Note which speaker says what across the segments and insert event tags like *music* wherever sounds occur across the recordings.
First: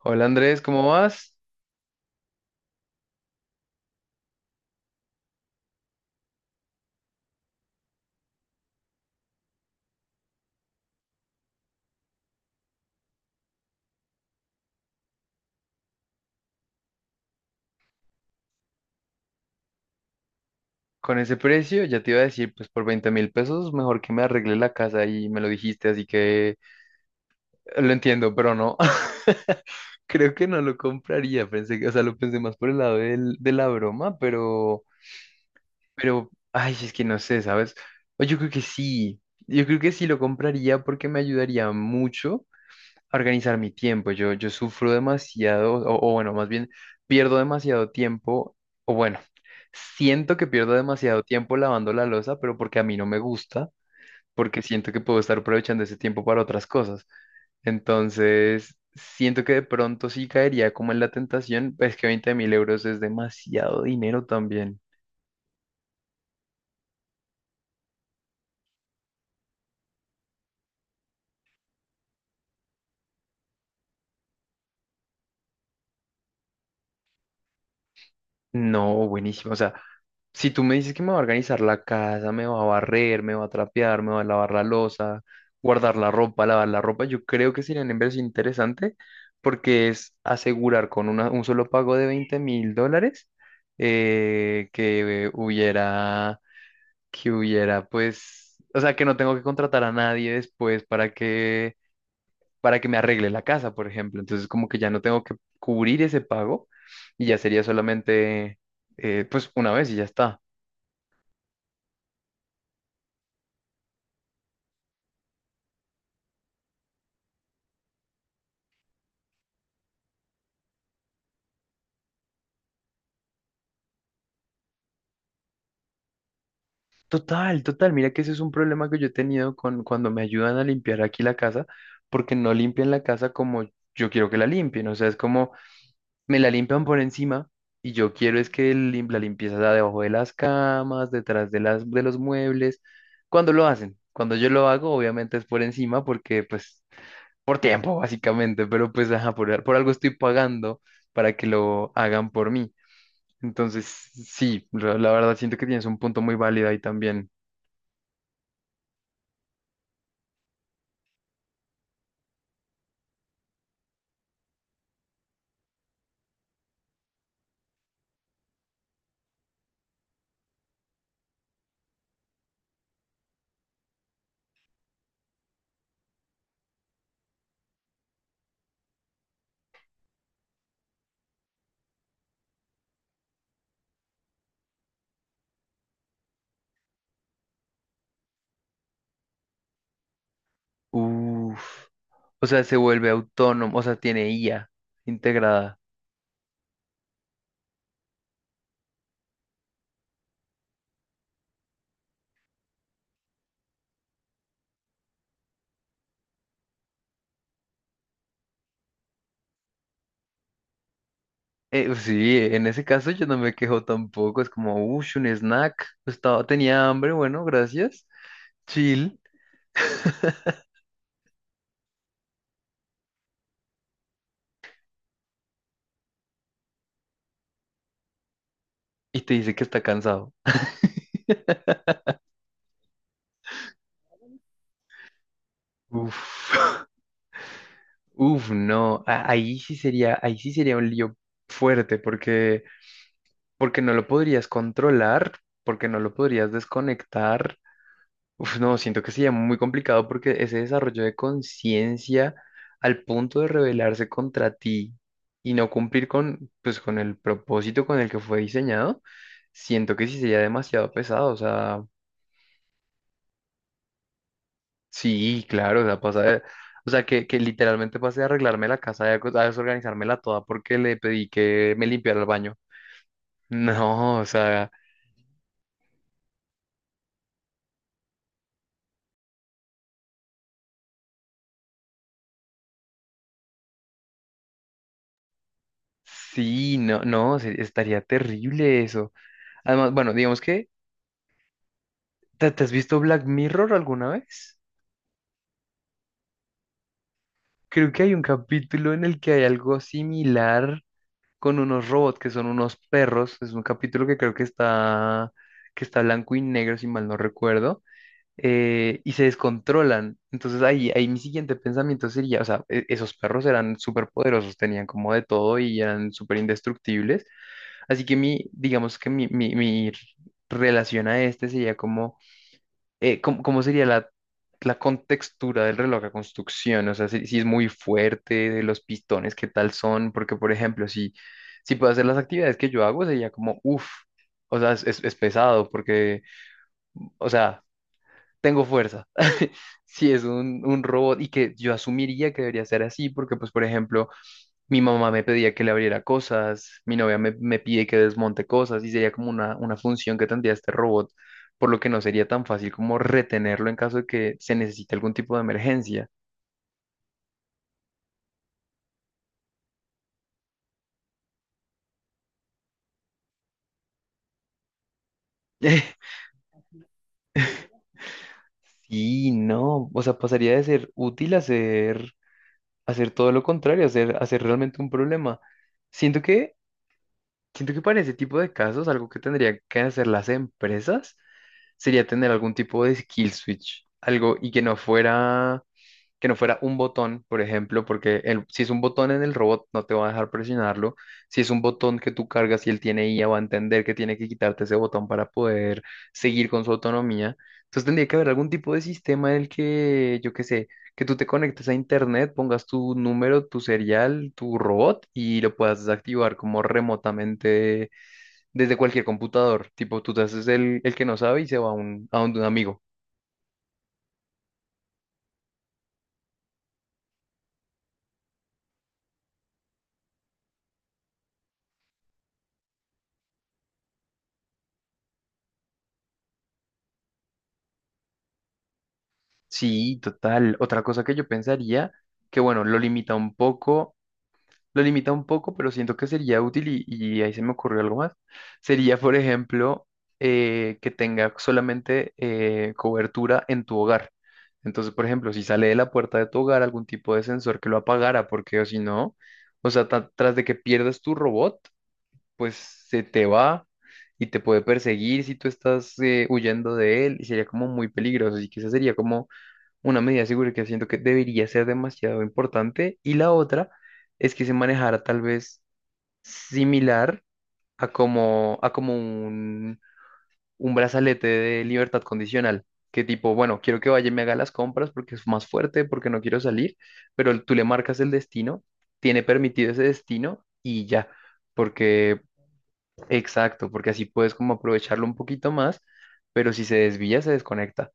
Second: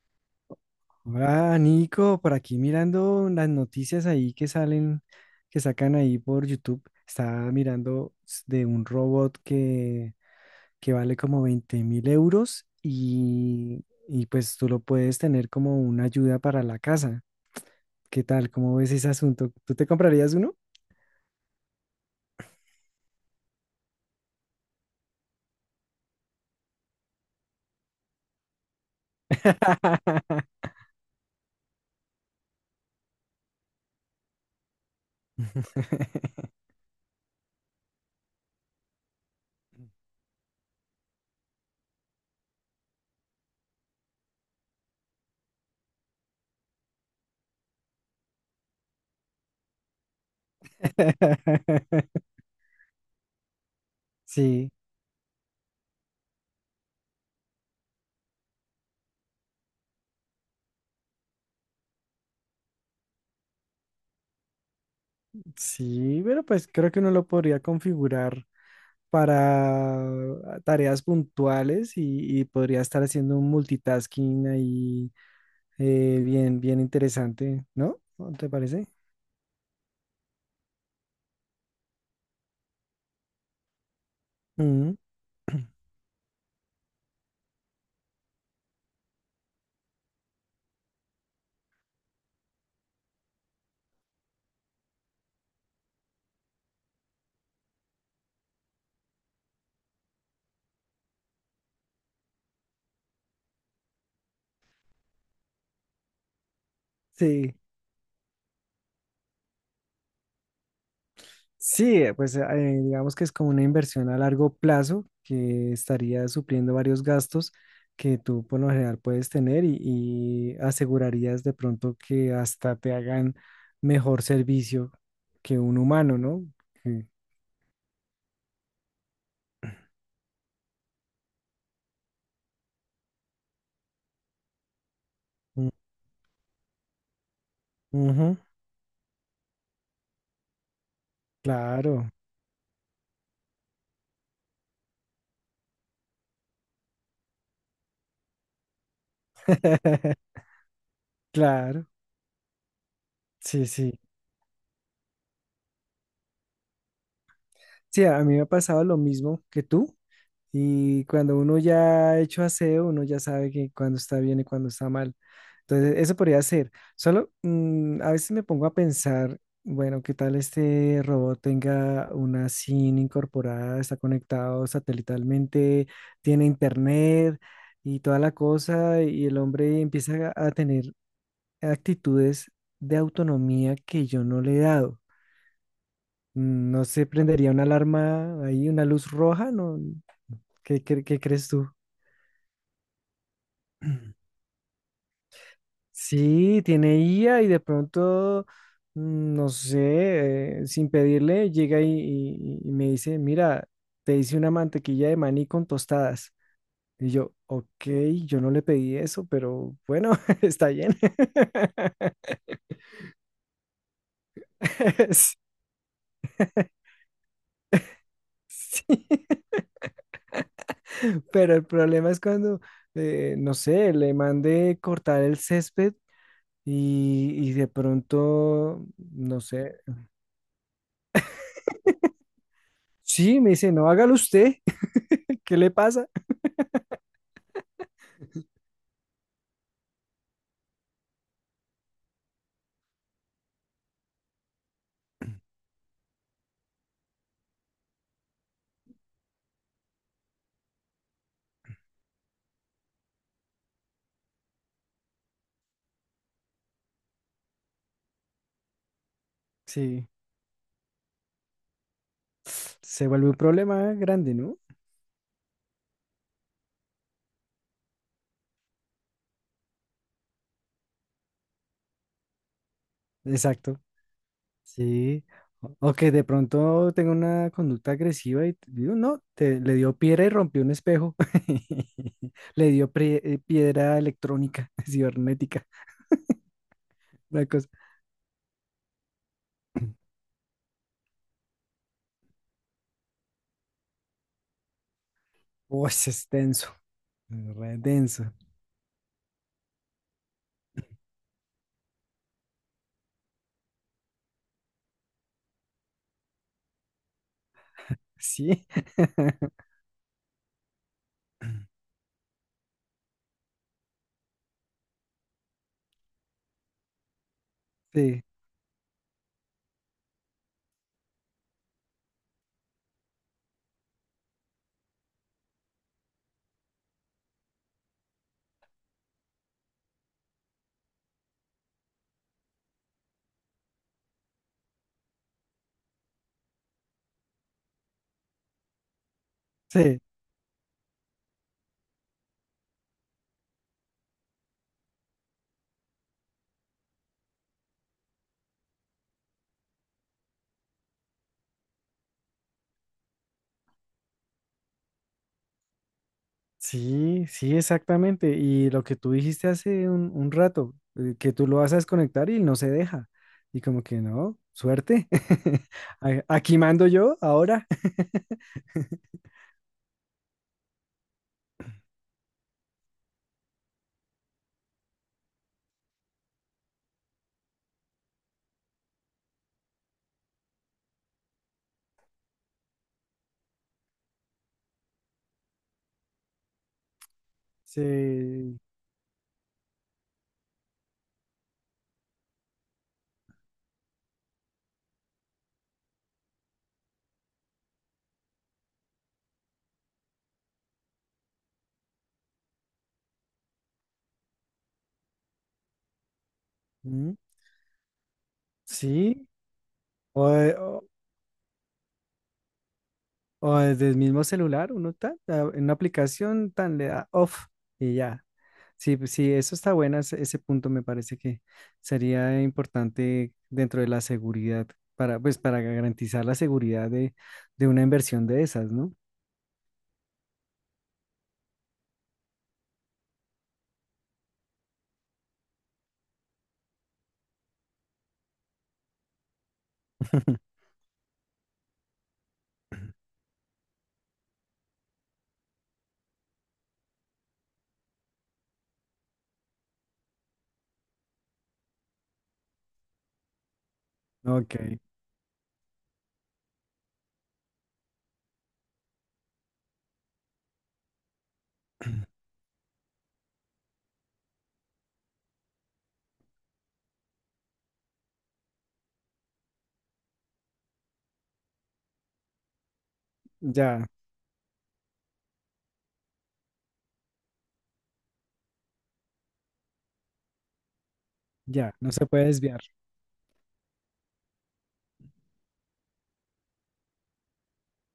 Speaker 1: Hola Andrés, ¿cómo vas?
Speaker 2: Hola Nico, por aquí mirando las noticias ahí que salen, que sacan ahí por YouTube. Estaba mirando de un robot que vale como 20.000 euros y pues tú lo puedes tener como una ayuda para la casa. ¿Qué tal? ¿Cómo ves ese asunto? ¿Tú te comprarías uno?
Speaker 1: Con ese precio, ya te iba a decir, pues por 20.000 pesos, mejor que me arregle la casa y me lo dijiste, así que lo entiendo, pero no, *laughs* creo que no
Speaker 2: *laughs*
Speaker 1: lo compraría, pensé que, o sea, lo pensé más por el lado de la broma, pero, ay, es que no sé, ¿sabes? O Yo creo que sí, yo creo que sí lo compraría porque me ayudaría mucho a organizar mi tiempo. Yo sufro demasiado, o bueno, más bien pierdo demasiado tiempo, o bueno, siento que pierdo demasiado tiempo lavando la losa, pero porque a mí no me gusta, porque
Speaker 2: Sí,
Speaker 1: siento que puedo estar aprovechando ese tiempo para otras cosas. Entonces, siento que de pronto sí caería como en la tentación, es que 20.000 euros es demasiado dinero también.
Speaker 2: sí, pero pues creo que uno lo podría configurar para tareas puntuales y podría estar haciendo un multitasking ahí, bien interesante, ¿no? ¿No te parece?
Speaker 1: No, buenísimo. O sea, si tú me dices que me va a organizar la casa, me va a barrer, me va a trapear, me va a lavar la
Speaker 2: Ujú.
Speaker 1: losa, guardar la ropa, lavar la ropa, yo creo que sería una inversión interesante porque es asegurar con un solo pago de 20.000 dólares, eh, que hubiera, que hubiera, pues, o sea, que no tengo que contratar a nadie después para que me arregle la casa, por ejemplo. Entonces, como que ya no tengo que cubrir ese pago y ya
Speaker 2: Sí,
Speaker 1: sería solamente, pues, una vez y ya está.
Speaker 2: sí, pues, digamos que es como una inversión a largo plazo que estaría supliendo varios gastos que tú por lo general puedes tener y asegurarías de pronto que hasta te hagan mejor servicio que un humano, ¿no? Sí.
Speaker 1: Total, total. Mira que ese es un problema que yo he tenido con cuando me ayudan a limpiar aquí la casa, porque no limpian la casa como yo quiero que la limpien. O sea, es como
Speaker 2: Mm.
Speaker 1: me la limpian por encima y yo
Speaker 2: Ujú,
Speaker 1: quiero es que la limpieza sea debajo de las camas, detrás de las, de
Speaker 2: claro.
Speaker 1: los muebles. Cuando lo hacen, cuando yo lo hago, obviamente es por encima porque, pues, por tiempo, *laughs* básicamente, pero pues ajá, por algo estoy
Speaker 2: *laughs*
Speaker 1: pagando para que
Speaker 2: Claro,
Speaker 1: lo hagan por mí.
Speaker 2: sí,
Speaker 1: Entonces,
Speaker 2: sí.
Speaker 1: sí, la verdad siento que tienes un punto muy válido ahí también.
Speaker 2: Sí, a mí me ha pasado lo mismo que tú. Y cuando uno ya ha hecho aseo, uno ya sabe que cuando está bien y cuando está mal. Entonces, eso podría ser. Solo a veces me pongo a pensar, bueno, ¿qué tal este robot tenga una SIM incorporada, está conectado satelitalmente, tiene internet y toda la cosa? Y el hombre empieza a tener actitudes de autonomía que yo no le he dado. ¿No se prendería una alarma ahí, una luz roja? ¿No? ¿Qué, qué crees tú?
Speaker 1: Uf, o sea, se vuelve autónomo, o sea, tiene
Speaker 2: *clears throat*
Speaker 1: IA integrada.
Speaker 2: Sí, tiene IA y de pronto, no sé, sin pedirle, llega y me dice, mira, te hice una mantequilla de maní con tostadas. Y yo, ok, yo no le pedí eso, pero bueno, *laughs* está bien.
Speaker 1: Pues,
Speaker 2: *laughs*
Speaker 1: sí, en ese caso yo no me quejo tampoco, es como, uff, un
Speaker 2: Sí.
Speaker 1: snack, estaba, tenía hambre, bueno, gracias,
Speaker 2: Sí.
Speaker 1: chill,
Speaker 2: *laughs* Pero el problema es cuando, no sé, le mandé cortar el césped. Y de pronto,
Speaker 1: y te
Speaker 2: no
Speaker 1: dice que
Speaker 2: sé.
Speaker 1: está cansado.
Speaker 2: Sí, me dice, no, hágalo usted. *laughs* ¿Qué le pasa?
Speaker 1: Uf, *laughs* uf, no, ahí sí sería un lío fuerte, porque no lo podrías controlar, porque no lo podrías desconectar. Uf, no, siento que sería muy complicado porque ese desarrollo de conciencia al punto de rebelarse contra ti y no cumplir con, pues, con el propósito con el que fue diseñado, siento
Speaker 2: Sí,
Speaker 1: que sí sería demasiado pesado. O sea,
Speaker 2: se vuelve un problema grande, ¿no?
Speaker 1: sí, claro, o sea, o sea, que literalmente pase de arreglarme la casa, de a desorganizármela toda porque le pedí que me limpiara el baño. *laughs*
Speaker 2: Exacto.
Speaker 1: No, o sea.
Speaker 2: Sí. O que de pronto tenga una conducta agresiva digo, no, te, le dio piedra y rompió un espejo. *laughs* Le dio piedra electrónica, *laughs* cibernética.
Speaker 1: Sí, no, no,
Speaker 2: Una cosa.
Speaker 1: estaría terrible eso. Además, bueno, digamos que, ¿te has visto Black Mirror alguna vez?
Speaker 2: Uy, es denso. Re
Speaker 1: Creo que hay un
Speaker 2: denso.
Speaker 1: capítulo en el que hay algo similar con unos robots que son unos perros. Es un capítulo que creo que está blanco y negro, si mal no recuerdo,
Speaker 2: Sí.
Speaker 1: y se
Speaker 2: *laughs*
Speaker 1: descontrolan. Entonces ahí mi siguiente pensamiento sería, o sea, esos perros eran súper poderosos, tenían como de todo y eran súper indestructibles. Así que
Speaker 2: Sí.
Speaker 1: mi, digamos que mi relación a este sería como, cómo sería la contextura del reloj a construcción, o sea, si es muy fuerte, de los pistones, qué tal son, porque por ejemplo, si puedo hacer las actividades que yo hago, sería como, uff, o sea, es pesado, porque, o sea, tengo fuerza. *laughs*
Speaker 2: Sí.
Speaker 1: Si es un robot y que yo asumiría que debería ser así, porque pues por ejemplo mi mamá me pedía que le abriera cosas, mi novia me pide que desmonte cosas y sería como una función que tendría este robot, por lo que no sería tan fácil como retenerlo en caso de que se necesite algún tipo de emergencia.
Speaker 2: Sí, sí, exactamente. Y lo que tú dijiste hace un rato, que tú lo vas a desconectar y no se deja. Y como que no, suerte. *laughs*
Speaker 1: *laughs*
Speaker 2: A- Aquí mando yo ahora. *laughs*
Speaker 1: Sí, no, o sea, pasaría de ser útil a ser todo lo contrario, a ser realmente un problema. Siento que, siento que para ese tipo de casos, algo que tendrían que hacer las empresas sería tener algún tipo de skill switch, algo y que no fuera un botón, por ejemplo, porque
Speaker 2: Sí,
Speaker 1: si es un botón en el robot no te va a dejar presionarlo. Si es un botón que tú cargas y él tiene IA, va a entender que tiene que quitarte ese botón para poder seguir con su autonomía. Entonces tendría que haber algún tipo de sistema en el que, yo qué sé, que tú te conectes a internet, pongas tu número, tu serial, tu robot y lo puedas desactivar como
Speaker 2: mm,
Speaker 1: remotamente desde cualquier
Speaker 2: sí.
Speaker 1: computador. Tipo, tú te
Speaker 2: O,
Speaker 1: haces
Speaker 2: de-
Speaker 1: el,
Speaker 2: o-
Speaker 1: el que no sabe y se va a un, amigo.
Speaker 2: o desde el mismo celular, uno está en una aplicación tan le da off y ya. Sí, pues sí, eso está bueno, ese punto me parece que sería importante dentro de la seguridad, para, pues para garantizar la seguridad de una inversión de esas, ¿no?
Speaker 1: Sí, total. Otra cosa que yo pensaría, que bueno, lo limita un poco, pero siento que sería útil y ahí se me ocurrió algo más. Sería, por ejemplo,
Speaker 2: *laughs*
Speaker 1: que tenga solamente cobertura en tu hogar. Entonces, por ejemplo, si sale de la puerta de tu hogar algún tipo de sensor que lo apagara, porque o si no, o sea, tras de que pierdas tu robot, pues se te va y te
Speaker 2: Ok,
Speaker 1: puede perseguir si tú estás huyendo de él y sería como muy peligroso. Así que esa sería como una medida de seguridad que siento que debería ser demasiado importante y la otra es que se manejara tal vez similar a como un brazalete de libertad condicional, que tipo, bueno, quiero
Speaker 2: ya,
Speaker 1: que vaya y me haga las compras porque es más fuerte, porque no quiero salir, pero tú le marcas el destino, tiene permitido ese destino y ya,
Speaker 2: ya, no se
Speaker 1: porque,
Speaker 2: puede desviar.
Speaker 1: exacto, porque así puedes como aprovecharlo un poquito más, pero si se desvía, se desconecta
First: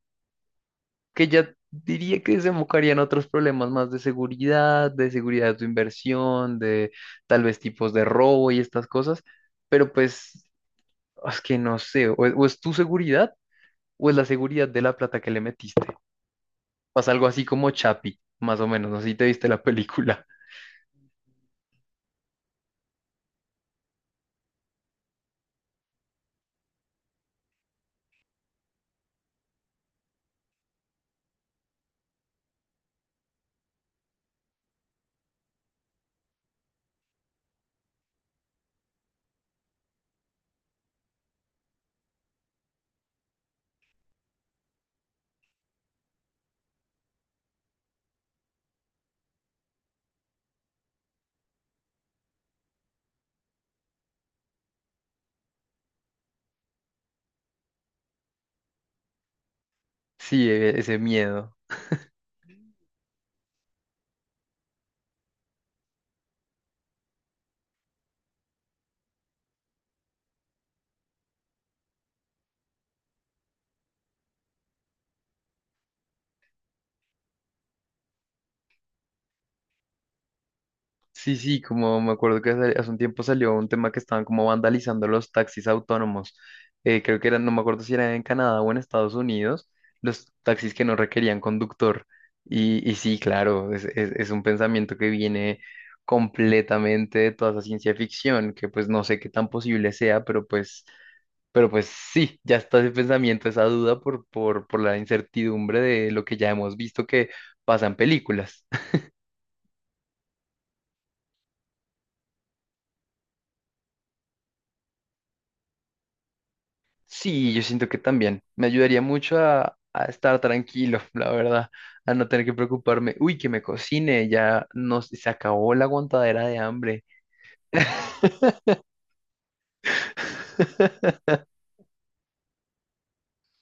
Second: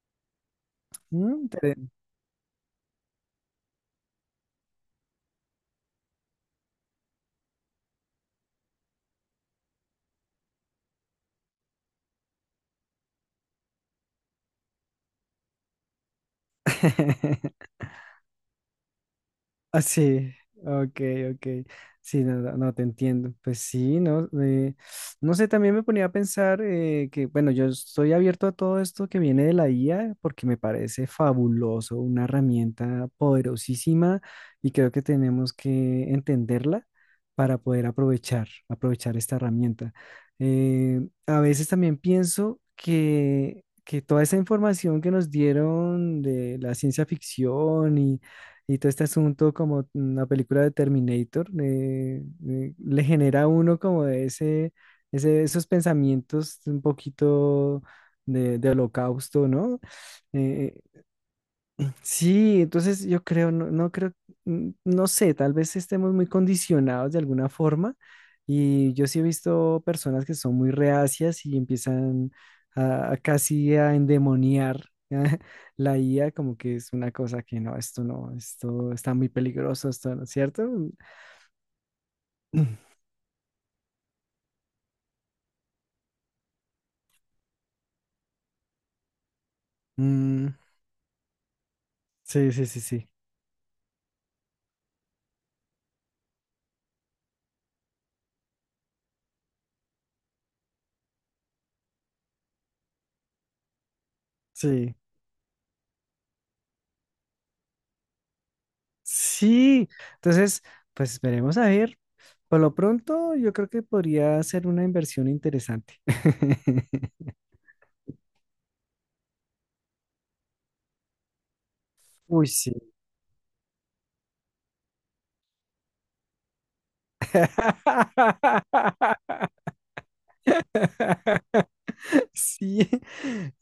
Speaker 1: que
Speaker 2: Mm,
Speaker 1: ya
Speaker 2: inter-
Speaker 1: diría que desembocarían otros problemas más de seguridad, de seguridad de tu inversión, de tal vez tipos de robo y estas cosas, pero pues es que no sé, o es tu seguridad o es la seguridad de la plata que le metiste. Pasa algo así
Speaker 2: *laughs*
Speaker 1: como Chapi, más o menos, no sé si te viste la
Speaker 2: Ah,
Speaker 1: película.
Speaker 2: sí,
Speaker 1: *laughs*
Speaker 2: ok, ok. Sí, no, no, no, te entiendo. Pues sí, no, no sé, también me ponía a pensar, que, bueno, yo estoy abierto a todo esto que viene de la IA porque me parece fabuloso, una herramienta poderosísima y creo que tenemos que entenderla para poder aprovechar, aprovechar esta herramienta. Eh, a veces también pienso que toda esa información que nos dieron de la ciencia ficción y todo este asunto como una película de Terminator, le genera a uno como de ese, ese, esos pensamientos un poquito de holocausto, ¿no?
Speaker 1: Sí,
Speaker 2: Eh,
Speaker 1: ese miedo.
Speaker 2: Sí, entonces yo creo, no, no creo, no sé, tal vez estemos muy condicionados de alguna forma y yo sí he visto personas que son muy reacias y empiezan a casi a endemoniar *laughs* la IA como que es una cosa que no, esto no, esto está muy peligroso, esto no, ¿cierto?
Speaker 1: Sí, sí, como me acuerdo que hace
Speaker 2: *clears throat*
Speaker 1: hace un tiempo salió un tema que estaban como vandalizando los taxis autónomos. Creo que eran, no me acuerdo si era en Canadá o en Estados Unidos, los
Speaker 2: Mm,
Speaker 1: taxis que no requerían conductor.
Speaker 2: sí, sí, sí,
Speaker 1: Y
Speaker 2: sí,
Speaker 1: sí, claro, es un pensamiento que viene completamente de toda esa ciencia ficción, que pues no sé qué tan posible sea, pero pues, sí, ya está ese pensamiento, esa duda por
Speaker 2: sí.
Speaker 1: la incertidumbre de lo que ya hemos visto que pasa en películas.
Speaker 2: Sí, entonces, pues veremos a ver. Por lo pronto, yo creo que podría ser una inversión interesante. *laughs*
Speaker 1: Sí, yo siento que también. Me ayudaría mucho a estar tranquilo, *laughs* la verdad, a no tener
Speaker 2: Uy,
Speaker 1: que
Speaker 2: sí.
Speaker 1: preocuparme. Uy, que me cocine, ya no, se acabó la aguantadera de hambre.
Speaker 2: *laughs*
Speaker 1: *laughs*
Speaker 2: Sí,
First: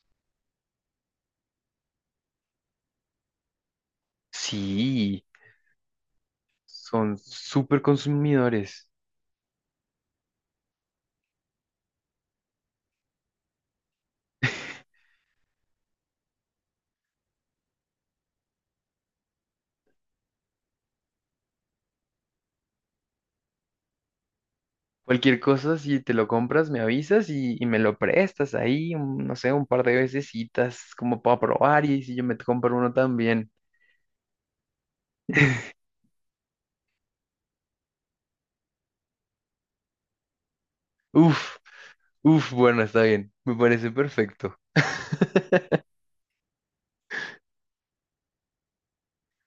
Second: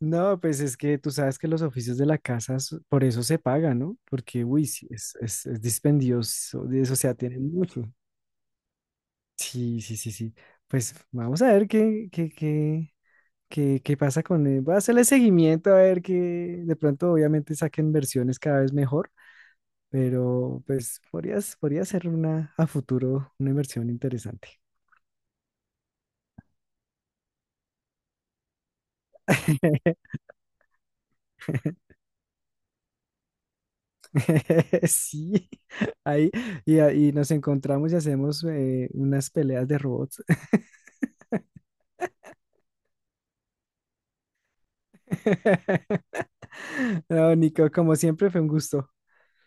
Speaker 2: no, pues es que tú sabes que los oficios de la casa por eso se pagan, ¿no? Porque, uy, sí,
Speaker 1: Sí,
Speaker 2: es dispendioso, de eso, o sea,
Speaker 1: son
Speaker 2: tienen
Speaker 1: súper
Speaker 2: mucho.
Speaker 1: consumidores.
Speaker 2: Sí, sí, sí, sí. Pues vamos a ver qué, qué, qué, ¿qué, qué pasa con él?
Speaker 1: *laughs*
Speaker 2: Voy a hacerle seguimiento a ver que de pronto obviamente saquen versiones cada vez mejor, pero pues podrías, podría ser una a futuro una inversión interesante.
Speaker 1: Cualquier cosa, si te lo compras, me avisas y me lo prestas ahí, no sé, un par de
Speaker 2: *laughs*
Speaker 1: vecesitas como para probar y si yo me compro uno también.
Speaker 2: Sí,
Speaker 1: *laughs*
Speaker 2: ahí ahí nos encontramos y hacemos, unas peleas de robots.
Speaker 1: Uf, uf, bueno, está bien, me parece perfecto. *laughs*
Speaker 2: *laughs* No, Nico, como siempre fue un gusto.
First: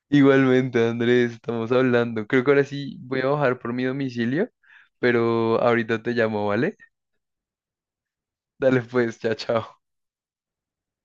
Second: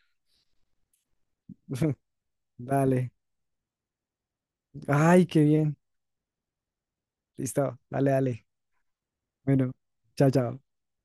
Speaker 1: Igualmente, Andrés, estamos
Speaker 2: *laughs*
Speaker 1: hablando. Creo que ahora sí
Speaker 2: Dale.
Speaker 1: voy a bajar por mi domicilio,
Speaker 2: Ay, qué
Speaker 1: pero
Speaker 2: bien.
Speaker 1: ahorita te llamo, ¿vale?
Speaker 2: Listo. Dale, dale.
Speaker 1: Dale pues, chao,
Speaker 2: Bueno,
Speaker 1: chao.
Speaker 2: chao, chao.